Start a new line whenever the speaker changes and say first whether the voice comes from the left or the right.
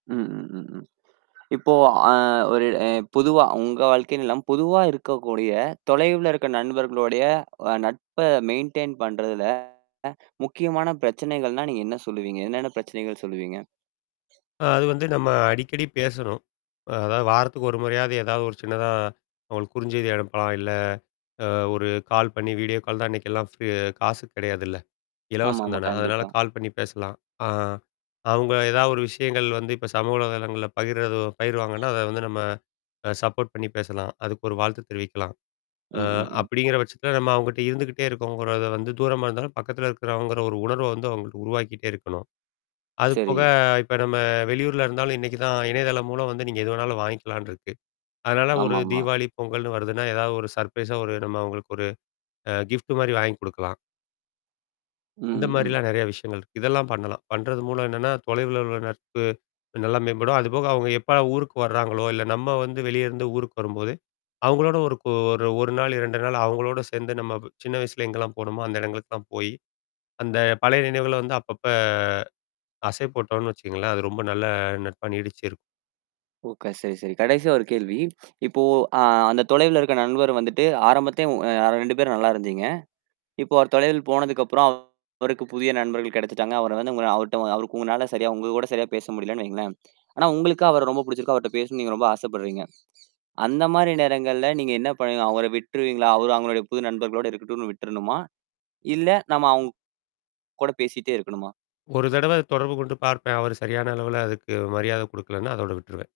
right: ம், ம், ம், ம். இப்போ, அ ஒரு அ பொதுவா உங்க வாழ்க்கைனு இல்லா பொதுவா இருக்கக்கூடிய தொலைவுல இருக்க நண்பர்களுடைய அ நட்ப மெயின்டெயின் பண்றதுல முக்கியமான பிரச்சனைகள்னா, நீங்க என்ன சொல்லுவீங்க? என்னென்ன பிரச்சனைகள் சொல்லுவீங்க?
left: அ அது வந்து நம்ம அடிக்கடி பேசணும். அதாவது வாரத்துக்கு 1 முறையாவது ஏதாவது ஒரு சின்னதா, அவங்களுக்கு குறுஞ்செய்தி அனுப்பலாம். இல்ல, அ ஒரு கால் பண்ணி, வீடியோ கால் தான் இன்னைக்கெல்லாம் ஃப்ரீ காசுக்கு கிடையாதுல்ல. இலவசம்
right: ஆமாமா.
left: தானே. அதனால
right: கண்டிப்பா.
left: கால் பண்ணி பேசலாம். ஆ. அவங்க ஏதாவது ஒரு விஷயங்கள் வந்து இப்ப சமூக வலைதளங்கள்ல பகிர்து பகிர்வாங்கன்னா, அத வந்து நம்ம அ சப்போர்ட் பண்ணி பேசலாம். அதுக்கு ஒரு வாழ்த்து தெரிவிக்கலாம்.
right: ம்,
left: அ
right: ம், ம்.
left: அப்படிங்கிற பட்சத்தில நம்ம அவங்ககிட்ட இருந்துக்கிட்டே இருக்கோங்கறத வந்து, தூரமா இருந்தாலும் பக்கத்தில இருக்கறோங்கற ஒரு உணர்வ வந்து அவங்களுக்கு உருவாக்கிட்டே இருக்கணும். அதுபோக
right: சரி.
left: இப்ப நம்ம வெளியூர்ல இருந்தாலும் இன்னைக்கு தான் இணையதளம் மூலம் வந்து நீங்க எது வேணாலும் வாங்கிக்கலான்னு இருக்கு. அதனால ஒரு
right: ஆமாமா.
left: தீபாவளி, பொங்கல்ன்னு வருதுன்னா, ஏதாவது ஒரு சர்ப்ரைஸா ஒரு நம்ம அவங்களுக்கு ஒரு அ கிஃப்ட் மாரி வாங்கி குடுக்கலாம்.
right: ம்,
left: இந்த
right: ம், ம்.
left: மாரிலாம் நெறைய விஷயங்கள் இருக்கு. இதெல்லாம் பண்ணலாம். பண்றது மூலம் என்னன்னா, தொலைவுல உள்ள நட்பு நல்லா மேம்படும். அதுபோக, அவுங்க எப்பலாம் ஊருக்கு வர்றாங்களோ, இல்ல நம்ம வந்து வெளிய இருந்து ஊருக்கு வரும்போது, அவங்களோட ஒரு கூ ஒரு, 1 நாள், 2 நாள் அவங்களோடு சேர்ந்து நம்ம சின்ன வயசுல எங்கலாம் போனோமோ, அந்த இடங்களுக்குல்லாம் போயி, அந்த பழைய நினைவுகள வந்து அப்பப்ப அசை போட்டோம்ன்னு வச்சுங்களேன், அது ரொம்ப நல்ல நட்பா நீடிச்சு இருக்கும்.
right: ஓகே சரி, சரி. கடைசியா ஒரு கேள்வி. இப்போ அ அந்த தொலைவுல இருக்க நண்பர் வந்துட்டு ஆரம்பத்துலயே ஒ யா 2 பேரும் நல்லா இருந்தீங்க. இப்போ ஒரு தொலைவில் போனதுக்கப்புறம் அவருக்கு புதிய நண்பர்கள் கிடைச்சுட்டாங்க. அவர வந்து உங்கள அவர்ட அவருக்கு உங்களால சரியா உங்க கூட சரியா பேச முடியலன்னு வைங்களேன். ஆனா, உங்களுக்கு அவர ரொம்ப புடிச்சிருக்கு. அவர்ட பேசணும் நீங்க ரொம்ப ஆசப்படுறீங்க. அந்த மாரி நேரங்கள்ல நீங்க என்ன பண்ணுவீங்க? அவர விட்டுருவீங்களா? அவரு அவங்களுடைய புது நண்பர்களோட இருக்கட்டுன்னு விட்டுரணுமா? இல்ல நம்ம அவுங்கூட பேசிட்டே இருக்கணுமா?
left: 1 தடவ தொடர்பு கொண்டு பார்ப்பேன். அவரு சரியான அளவுல அதுக்கு மரியாதை குடுக்கலன்னா, அதோட விட்டுருவேன்.